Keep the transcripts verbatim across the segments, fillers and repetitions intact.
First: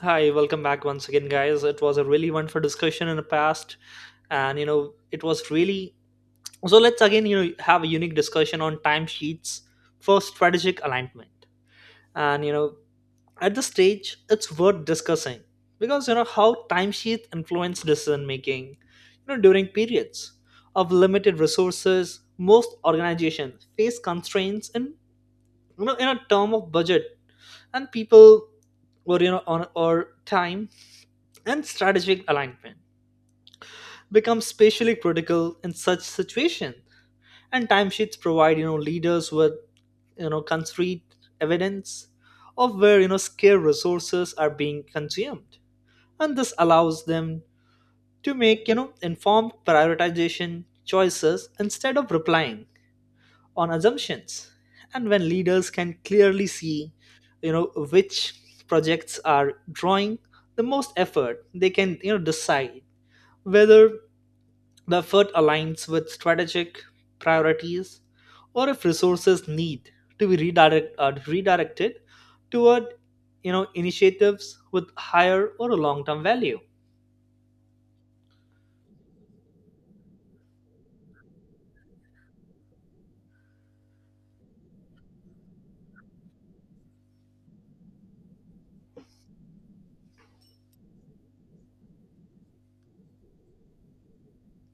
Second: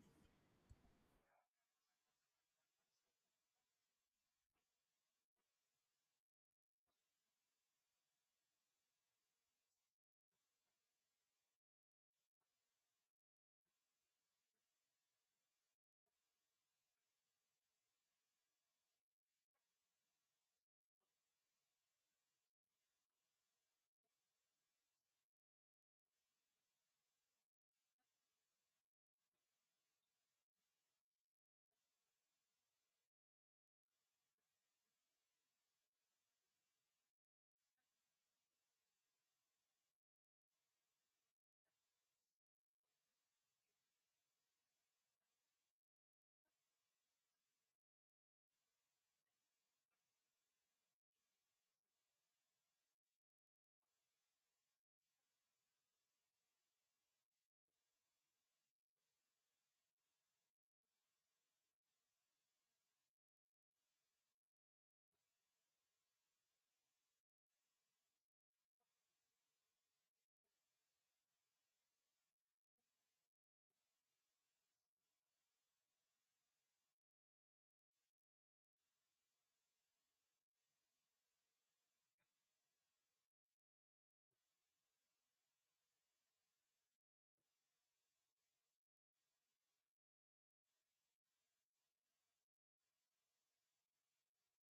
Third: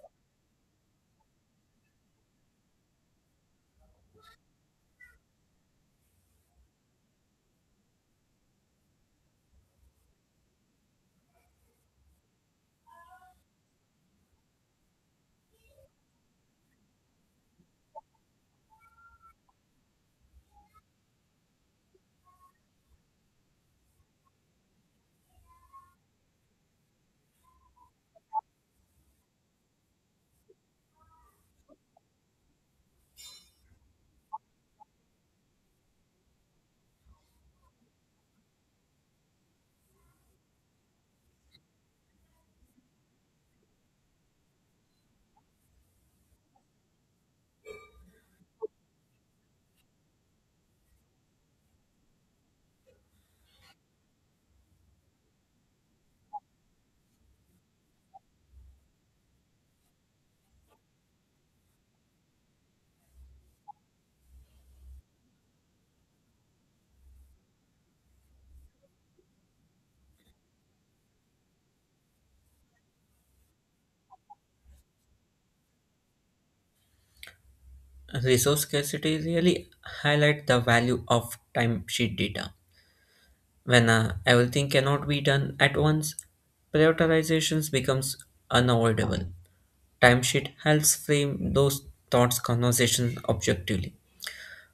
Hi, welcome back once again, guys. It was a really wonderful discussion in the past, and you know, it was really so. Let's again, you know, have a unique discussion on timesheets for strategic alignment. And you know, at this stage, it's worth discussing because you know how timesheets influence decision making, you know, during periods of limited resources. Most organizations face constraints in you know in a term of budget and people, or you know on, or time. And strategic alignment become spatially critical in such situation, and timesheets provide you know leaders with you know concrete evidence of where you know scarce resources are being consumed. And this allows them to make you know informed prioritization choices instead of replying on assumptions. And when leaders can clearly see you know which projects are drawing the most effort, they can you know decide whether the effort aligns with strategic priorities, or if resources need to be redirect, uh, redirected toward you know initiatives with higher or a long-term value. Resource scarcity really highlight the value of timesheet data. When uh, everything cannot be done at once, prioritizations becomes unavoidable. Timesheet helps frame those thoughts conversations objectively.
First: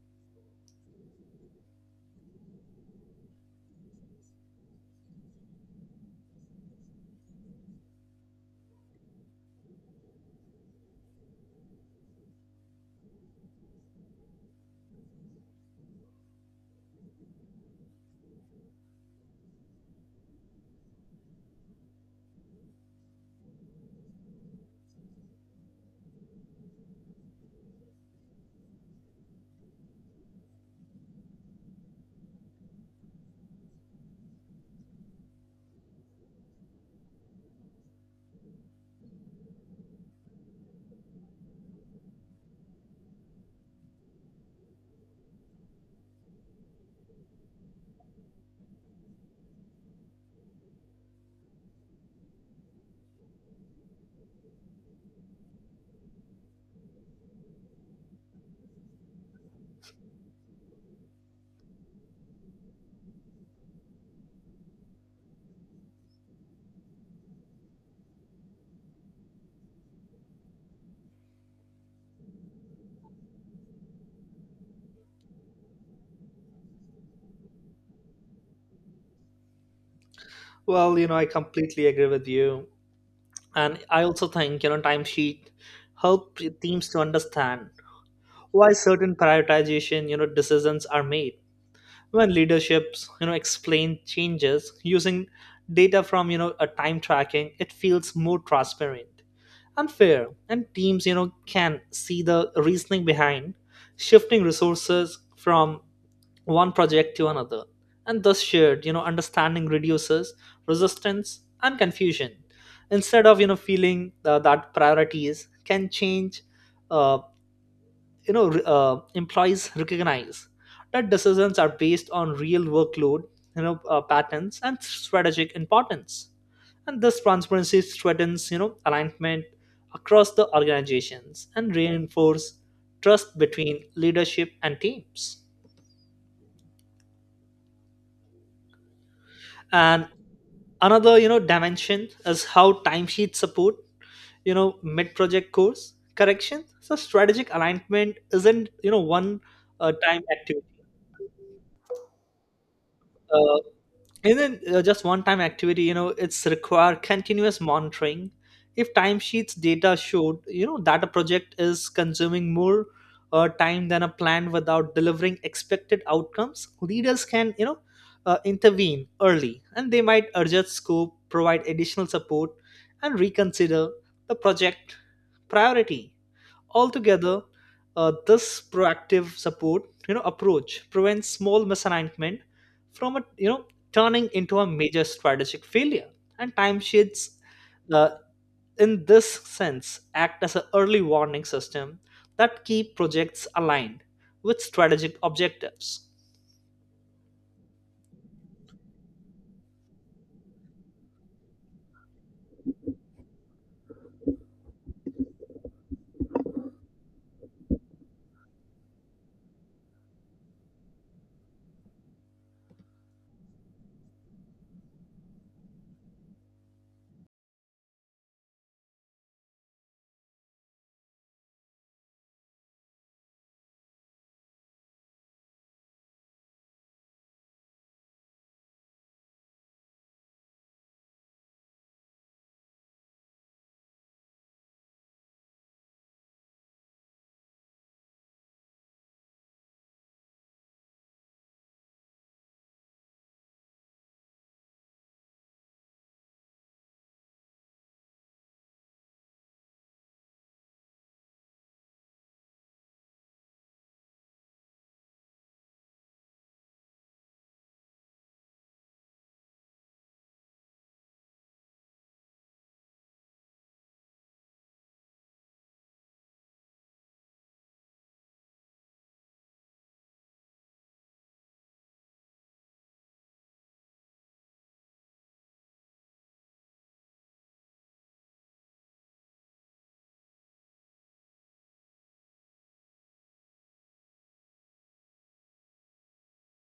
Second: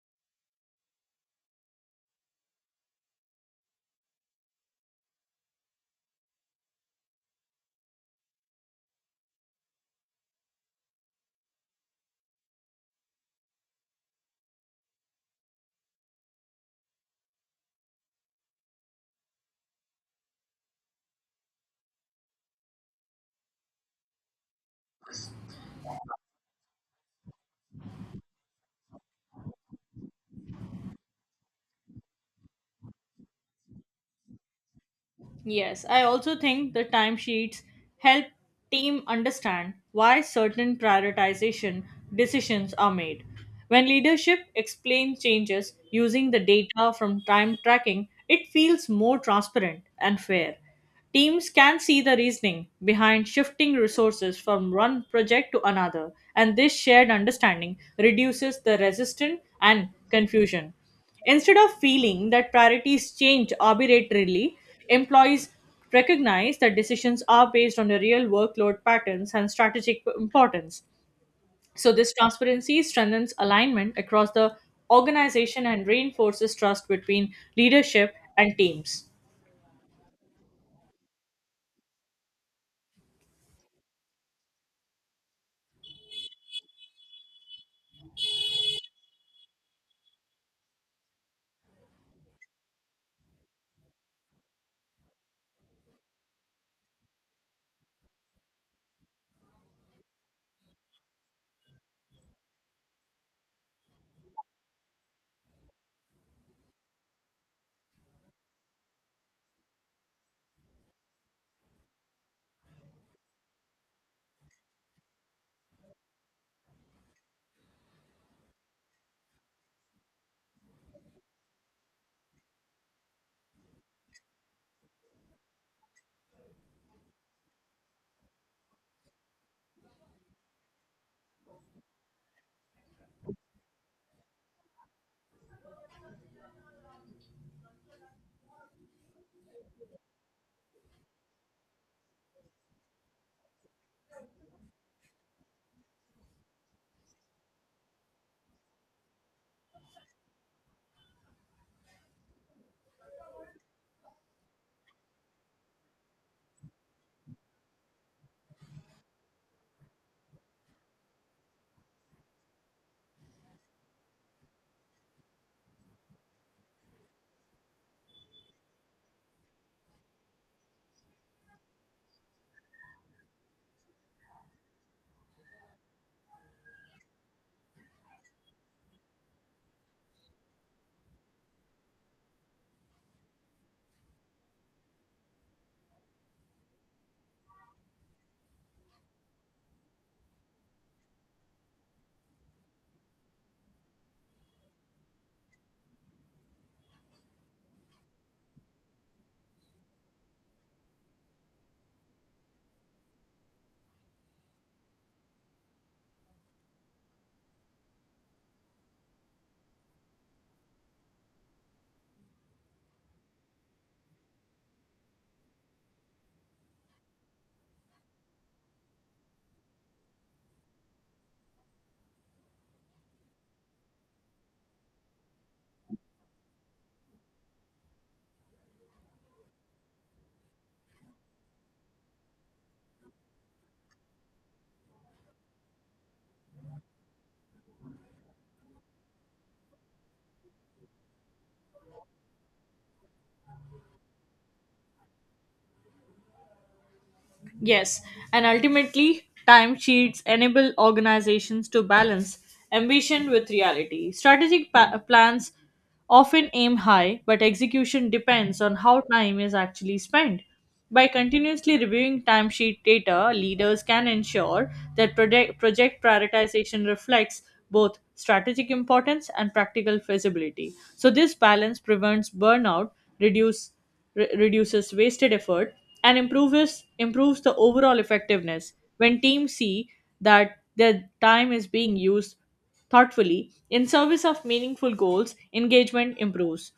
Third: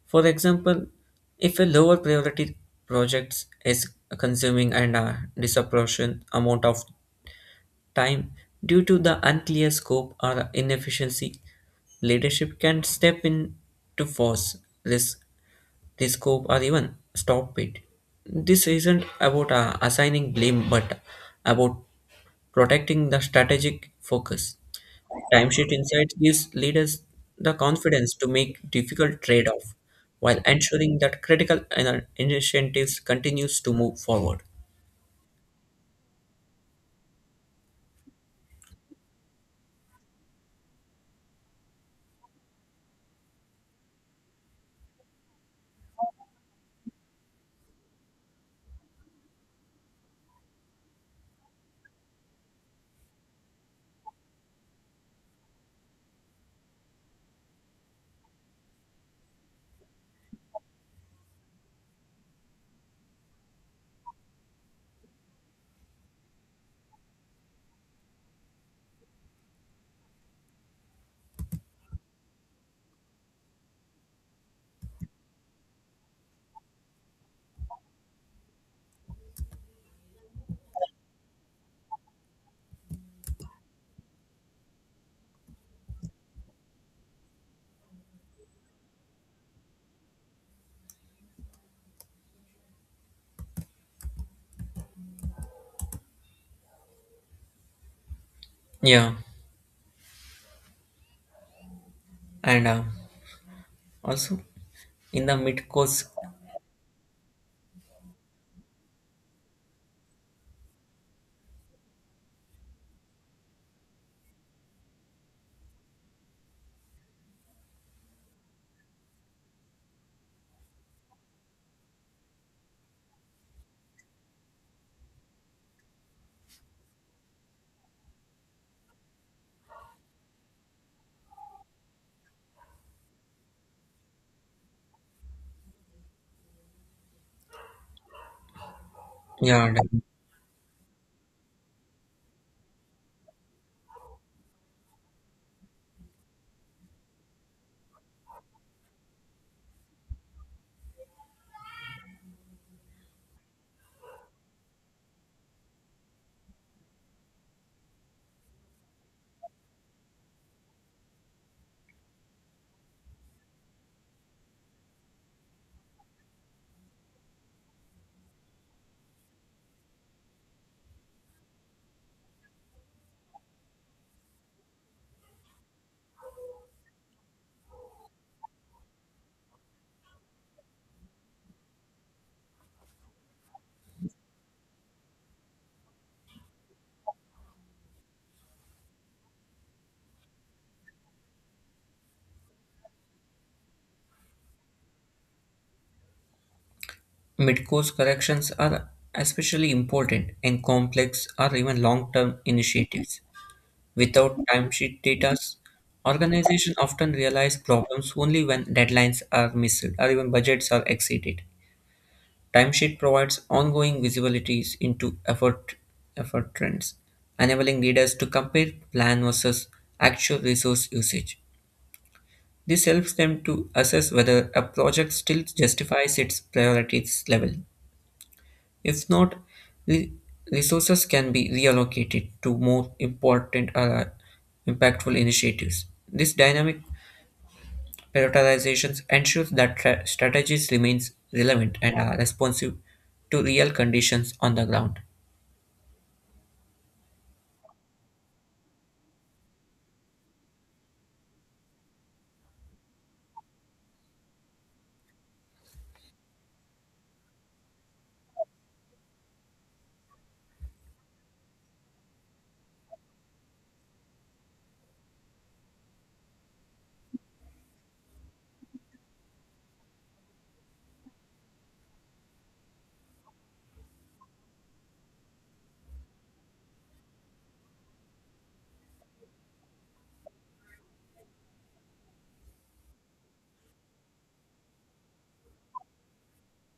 For example, if a lower priority project is consuming and a disproportionate amount of time due to the unclear scope or inefficiency. Leadership can step in to force this, this scope or even stop it. This isn't about uh, assigning blame but about protecting the strategic focus. Timesheet Insights gives leaders the confidence to make difficult trade-off while ensuring that critical ina- initiatives continues to move forward. Yes, I also think the timesheets help team understand why certain prioritization decisions are made. When leadership explains changes using the data from time tracking, it feels more transparent and fair. Teams can see the reasoning behind shifting resources from one project to another, and this shared understanding reduces the resistance and confusion. Instead of feeling that priorities change arbitrarily, employees recognize that decisions are based on the real workload patterns and strategic importance. So, this transparency strengthens alignment across the organization and reinforces trust between leadership and teams. Well, you know, I completely agree with you. And I also think, you know, timesheet help teams to understand why certain prioritization, you know, decisions are made when leaderships you know explain changes using data from you know a time tracking. It feels more Yeah, transparent and fair, and teams you know can see the and uh, reasoning behind Also, shifting resources in the from mid-course one project to another. And thus shared you know understanding reduces resistance and confusion instead of you know feeling uh, that priorities can change, uh, you know re- uh, employees recognize that decisions are based on real workload, you know uh, patterns and strategic importance. And this transparency strengthens you know alignment across the organizations and reinforce trust between leadership and teams. yard, And another you know dimension is how timesheet support you know mid project course correction. So strategic alignment isn't you know one uh, time activity. Uh, And then uh, just one time activity, you know, it's require continuous monitoring. If timesheets data showed, you know, that a project is consuming more uh, time than a plan without delivering expected outcomes, leaders can, you know, uh, intervene early, and they might adjust scope, provide additional support, and reconsider the project priority. Altogether, uh, this proactive support, you know, approach prevents small misalignment from a you know turning into a major strategic failure. And timesheets, uh, in this sense, act as an early warning system that keep projects aligned with strategic objectives. Mid-course corrections are especially important in complex or even long-term initiatives. Without timesheet data, organizations often realize problems only when deadlines are missed or even budgets are exceeded. Timesheet provides ongoing visibilities into effort, effort trends, enabling leaders to compare plan versus actual resource usage. This helps them to assess whether a project still justifies its priorities level. If not, re- resources can be reallocated to more important or impactful initiatives. This dynamic prioritization ensures that tra- strategies remains relevant and are responsive to real conditions on the ground. Yes, and ultimately, timesheets enable organizations to balance ambition with reality. Strategic pa- plans often aim high, but execution depends on how time is actually spent. By continuously reviewing timesheet data, leaders can ensure that project, project prioritization reflects both strategic importance and practical feasibility. So, this balance prevents burnout, reduce re- reduces wasted effort, and improves improves the overall effectiveness. When teams see that their time is being used thoughtfully in service of meaningful goals, engagement improves.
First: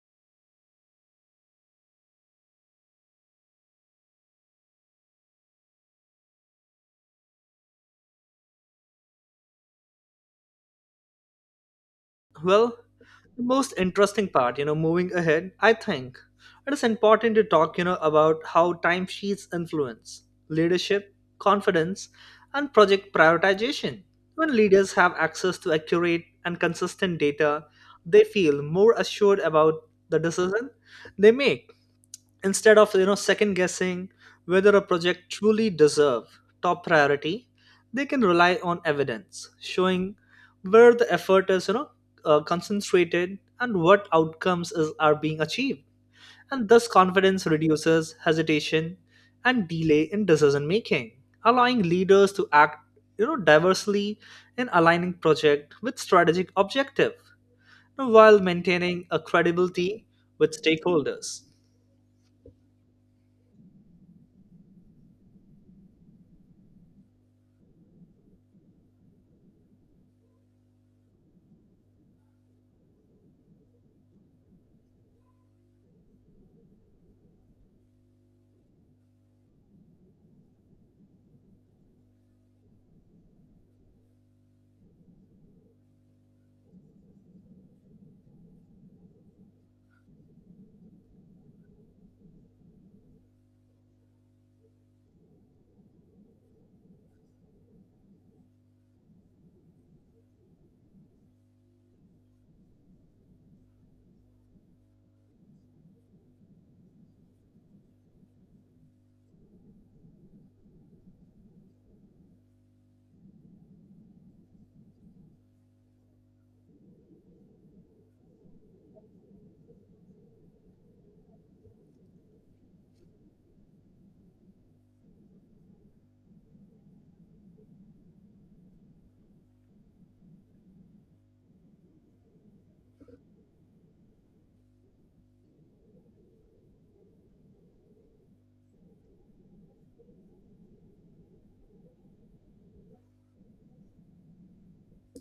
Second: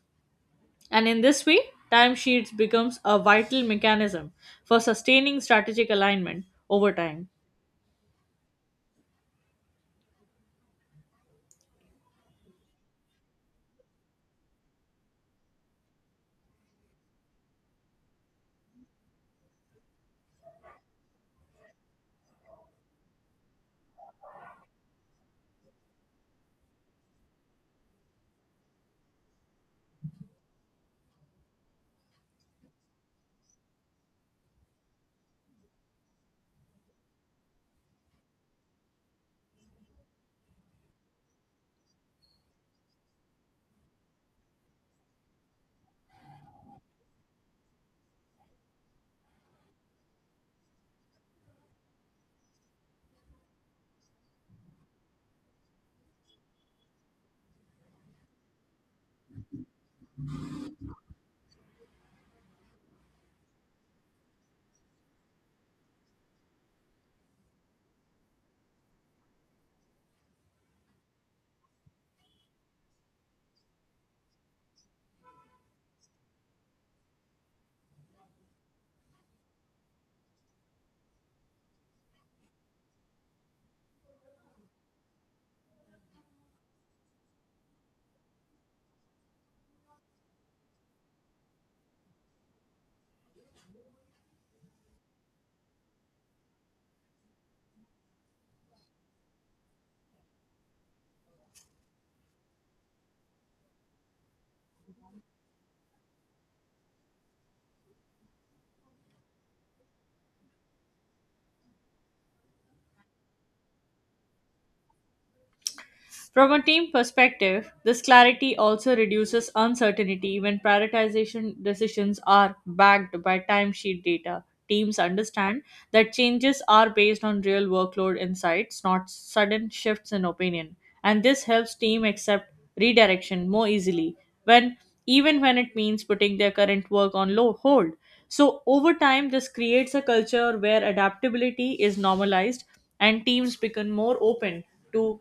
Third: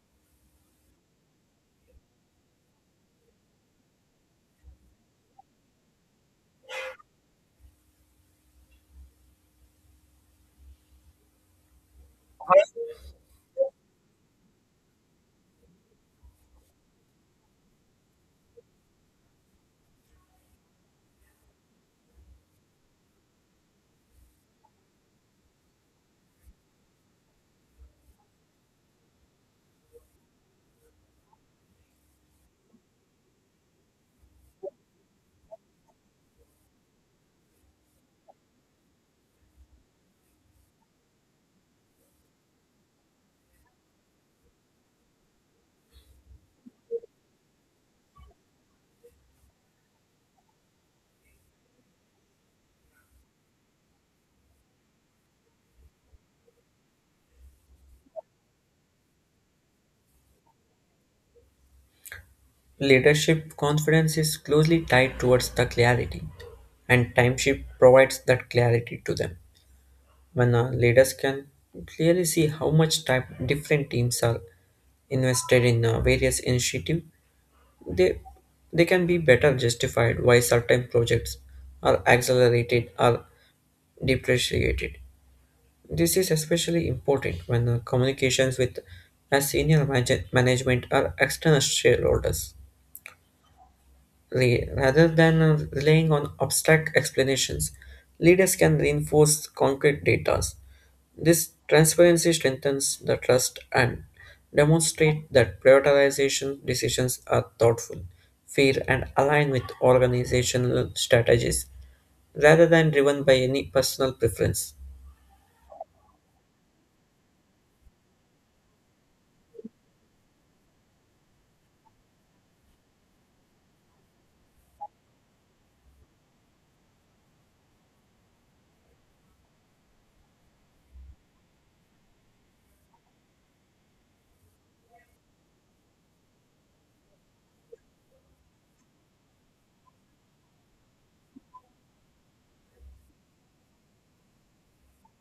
And in this way, timesheets becomes a vital mechanism for sustaining strategic alignment over time. Well, the most interesting part, you know, moving ahead, I think it is important to talk, you know, about how timesheets influence leadership, confidence, and project prioritization. When leaders have access to accurate and consistent data, they feel more assured about the decision they make instead of you know second guessing whether a project truly deserve top priority. They can rely on evidence showing where the effort is, you know uh, concentrated, and what outcomes is, are being achieved. And thus confidence reduces hesitation and delay in decision making, allowing leaders to act you know diversely in aligning project with strategic objective while maintaining a credibility with stakeholders. Leadership confidence is closely tied towards the clarity, and timeship provides that clarity to them. When uh, leaders can clearly see how much time different teams are invested in uh, various initiatives, they they can be better justified why certain projects are accelerated or depreciated. This is especially important when uh, communications with a senior manage- management or external shareholders. Re- Rather than uh, relying on abstract explanations, leaders can reinforce concrete data. This transparency strengthens the trust and demonstrate that prioritization decisions are thoughtful, fair, and aligned with organizational strategies rather than driven by any personal preference. From a team perspective, this clarity also reduces uncertainty when prioritization decisions are backed by timesheet data. Teams understand that changes are based on real workload insights, not sudden shifts in opinion. And this helps team accept redirection more easily when even when it means putting their current work on low hold. So over time this creates a culture where adaptability is normalized and teams become more open to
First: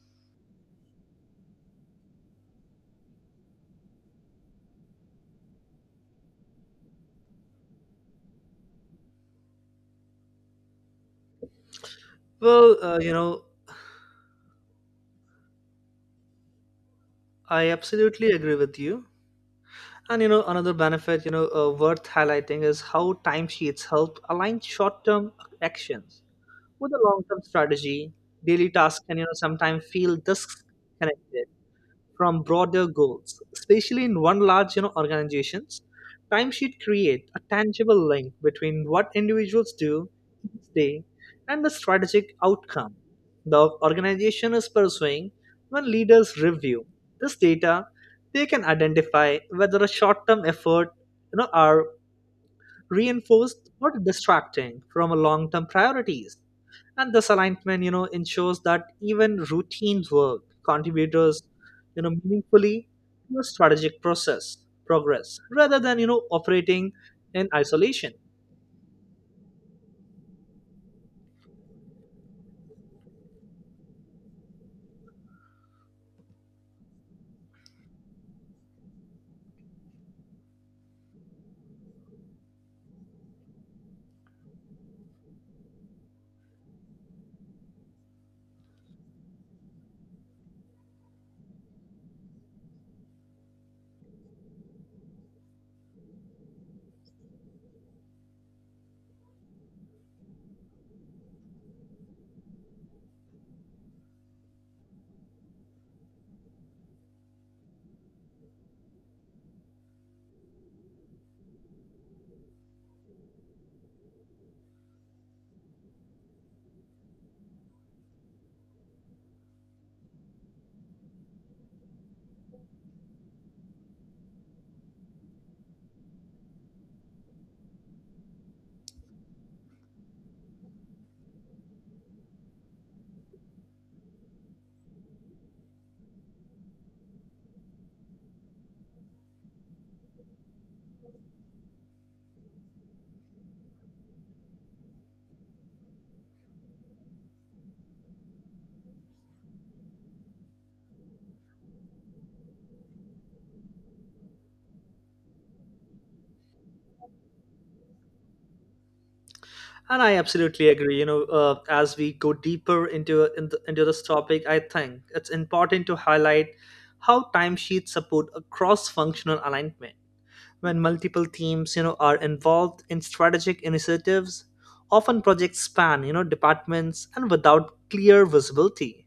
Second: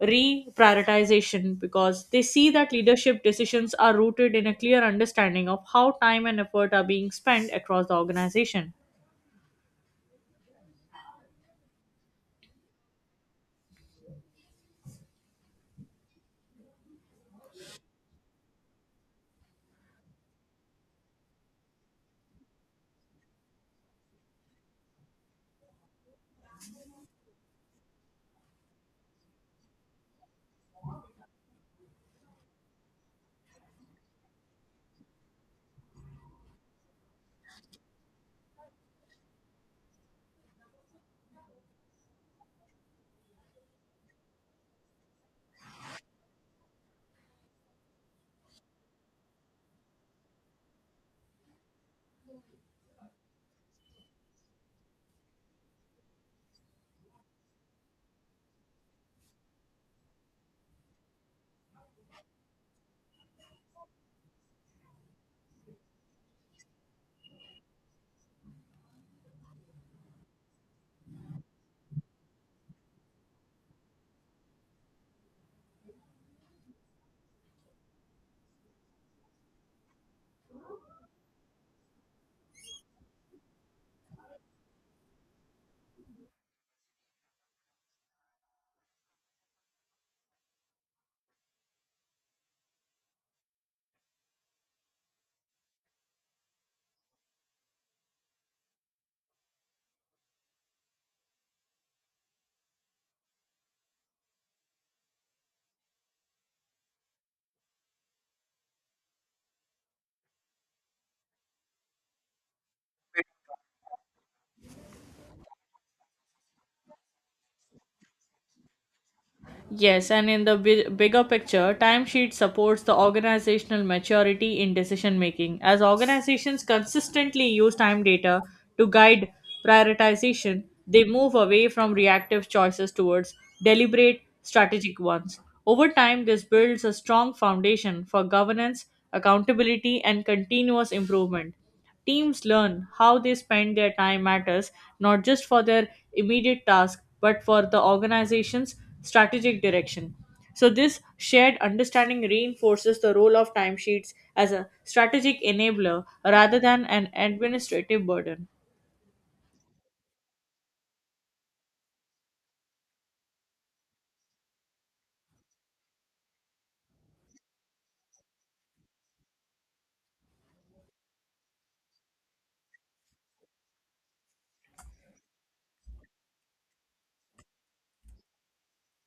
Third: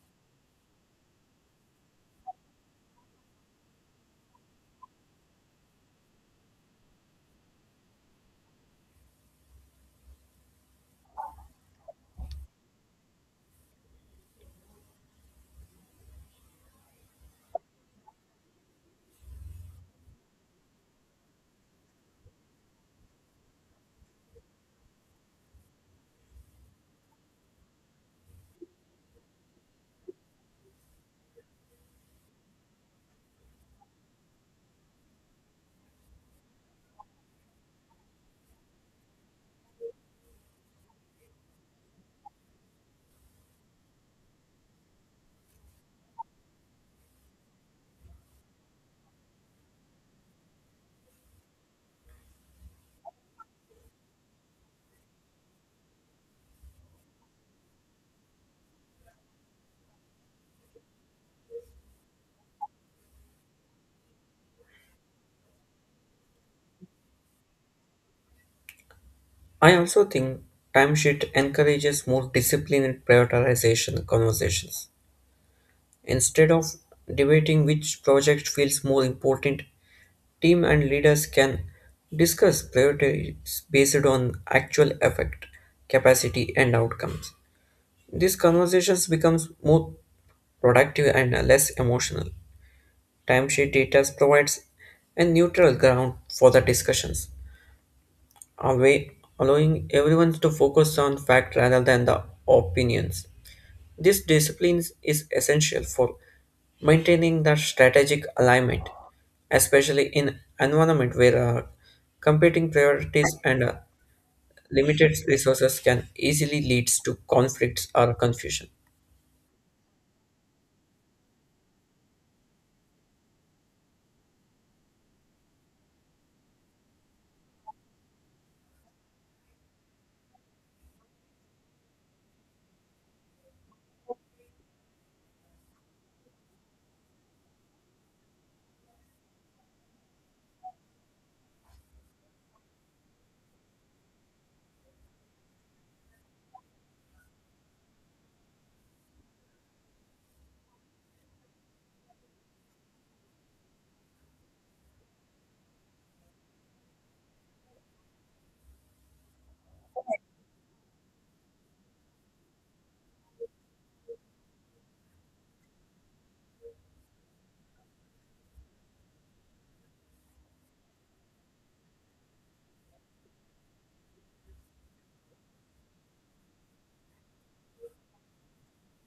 reprioritization because they see that leadership decisions are rooted in a clear understanding of how time and effort are being spent across the organization. Well, uh, you know I absolutely agree with you. And you know, another benefit, you know, uh, worth highlighting is how timesheets help align short-term actions with a long-term strategy. Daily tasks can, you know, sometimes feel disconnected from broader goals, especially in one large you know organizations. Timesheet create a tangible link between what individuals do each day and the strategic outcome the organization is pursuing. When leaders review this data, they can identify whether a short-term effort you know are reinforced or distracting from a long-term priorities. And this alignment, you know, ensures that even routine work contributors, you know, meaningfully to a strategic process progress rather than you know operating in isolation. I also think timesheet encourages more disciplined prioritization conversations. Instead of debating which project feels more important, team and leaders can discuss priorities based on actual effect, capacity, and outcomes. These conversations become more productive and less emotional. Timesheet data provides a neutral ground for the discussions alway allowing everyone to focus on fact rather than the opinions. This discipline is essential for maintaining the strategic alignment, especially in environment where uh, competing priorities and uh, limited resources can easily lead to conflicts or confusion. Yes, and in the bi- bigger picture, timesheet supports the organizational maturity in decision making. As organizations consistently use time data to guide prioritization, they move away from reactive choices towards deliberate, strategic ones. Over time, this builds a strong foundation for governance, accountability, and continuous improvement. Teams learn how they spend their time matters not just for their immediate task but for the organization's strategic direction. So, this shared understanding reinforces the role of timesheets as a strategic enabler rather than an administrative burden. And I absolutely agree. You know, uh, as we go deeper into into into this topic, I think it's important to highlight how timesheets support a cross-functional alignment when multiple teams you know are involved in strategic initiatives. Often projects span you know departments, and without clear visibility,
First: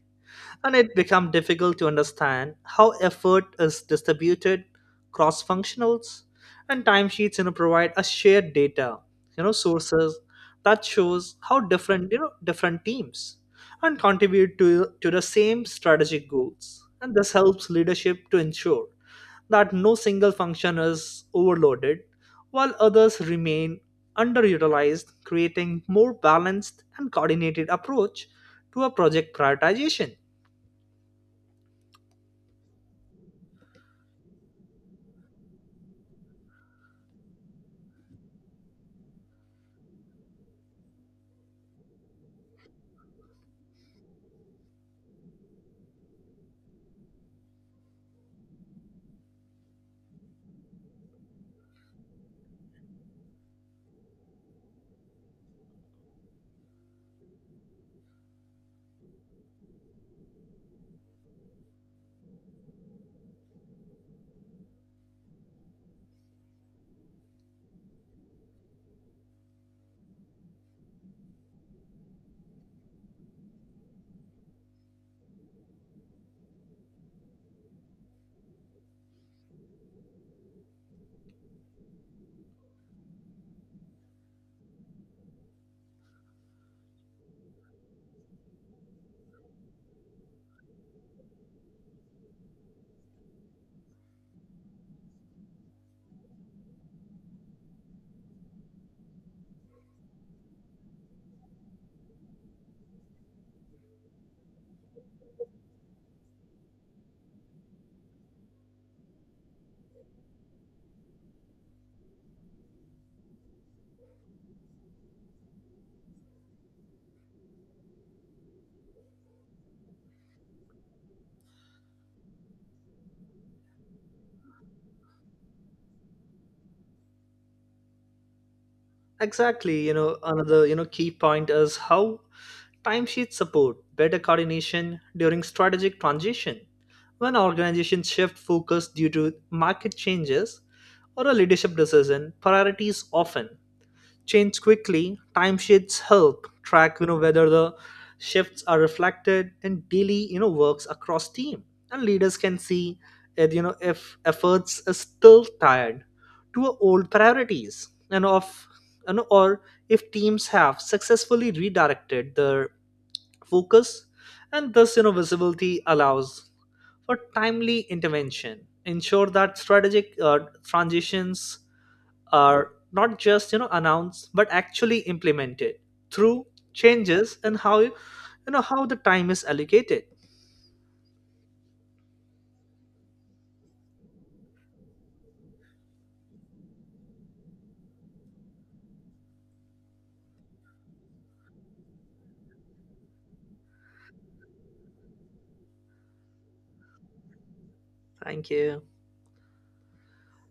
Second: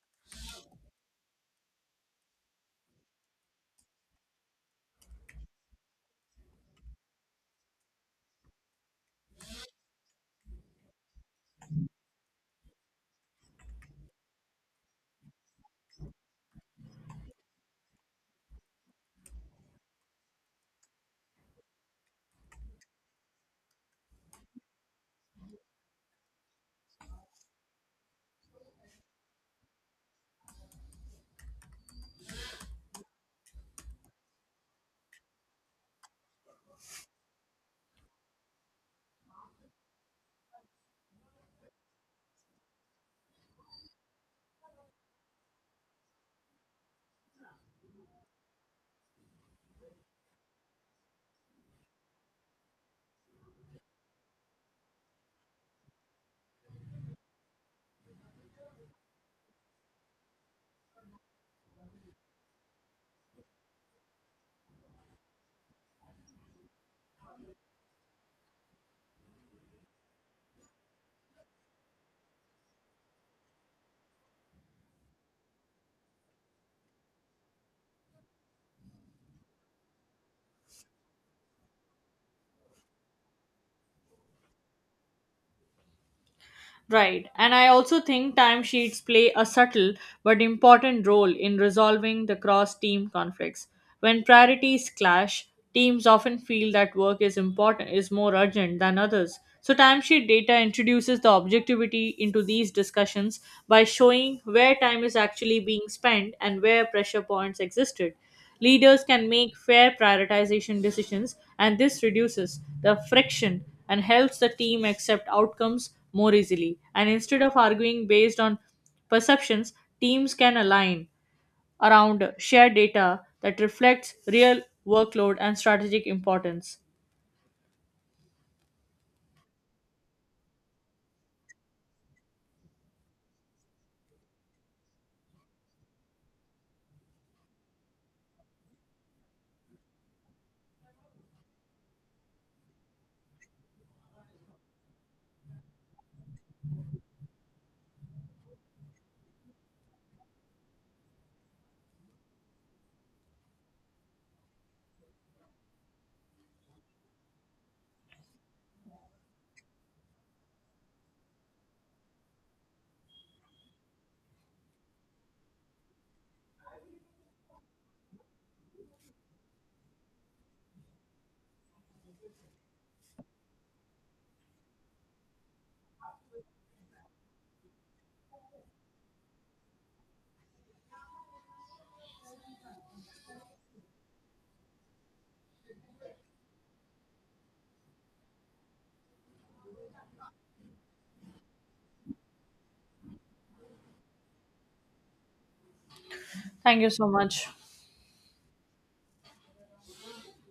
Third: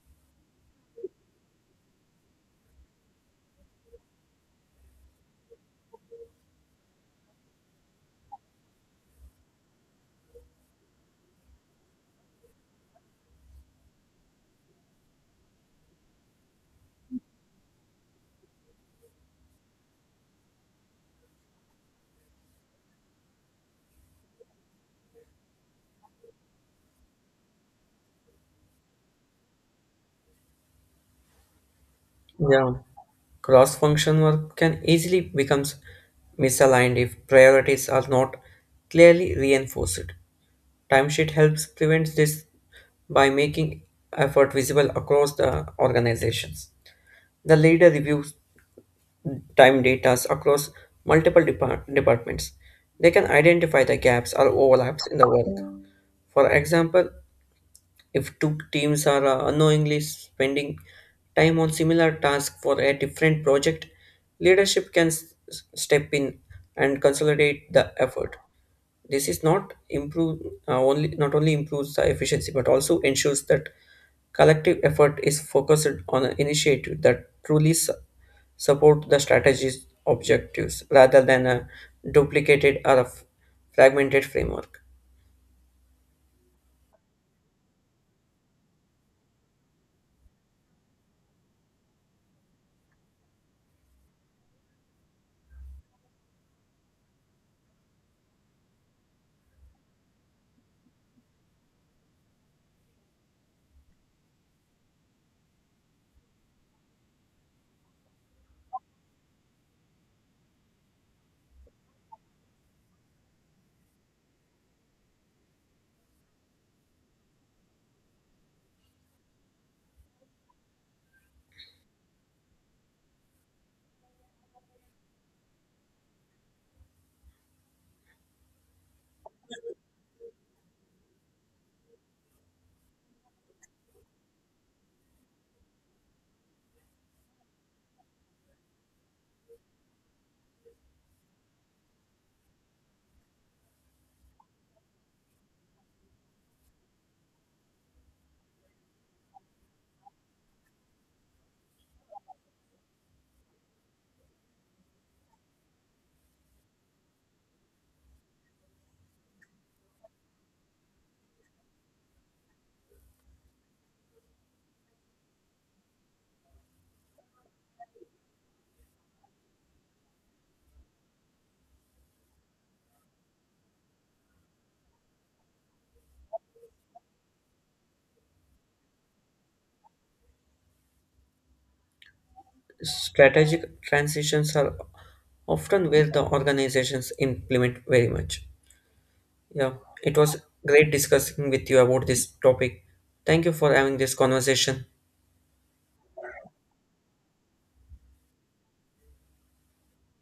and it becomes difficult to understand how effort is distributed cross functionals. And timesheets you know provide a shared data, you know sources that shows how different you know different teams and contribute to to the same strategic goals. And this helps leadership to ensure that no single function is overloaded while others remain underutilized, creating more balanced and coordinated approach to a project prioritization. Yeah. Cross function work can easily become misaligned if priorities are not clearly reinforced. Timesheet helps prevent this by making effort visible across the organizations. The leader reviews time data across multiple depart- departments. They can identify the gaps or overlaps in the work. For example, if two teams are uh, unknowingly spending time on similar tasks for a different project, leadership can s- step in and consolidate the effort. This is not improve uh, only not only improves the efficiency but also ensures that collective effort is focused on an initiative that truly su- support the strategy's objectives rather than a duplicated or a f- fragmented framework. Right, and I also think timesheets play a subtle but important role in resolving the cross team conflicts. When priorities clash, teams often feel that work is important is more urgent than others. So timesheet data introduces the objectivity into these discussions by showing where time is actually being spent and where pressure points existed. Leaders can make fair prioritization decisions, and this reduces the friction and helps the team accept outcomes more easily. And instead of arguing based on perceptions, teams can align around shared data that reflects real workload and strategic importance. Exactly, you know, another, you know, key point is how timesheets support better coordination during strategic transition. When organizations shift focus due to market changes or a leadership decision, priorities often change quickly. Timesheets help track you know whether the shifts are reflected in daily you know works across team, and leaders can see that, you know if efforts are still tied to our old priorities, and of you know, or if teams have successfully redirected their focus. And thus you know visibility allows for timely intervention. Ensure that strategic uh, transitions are not just you know announced but actually implemented through changes in how you know how the time is allocated. Strategic transitions are often where the organizations implement very much. Yeah, it was great discussing with you about this topic. Thank you for having this conversation. Thank you so much. Thank you.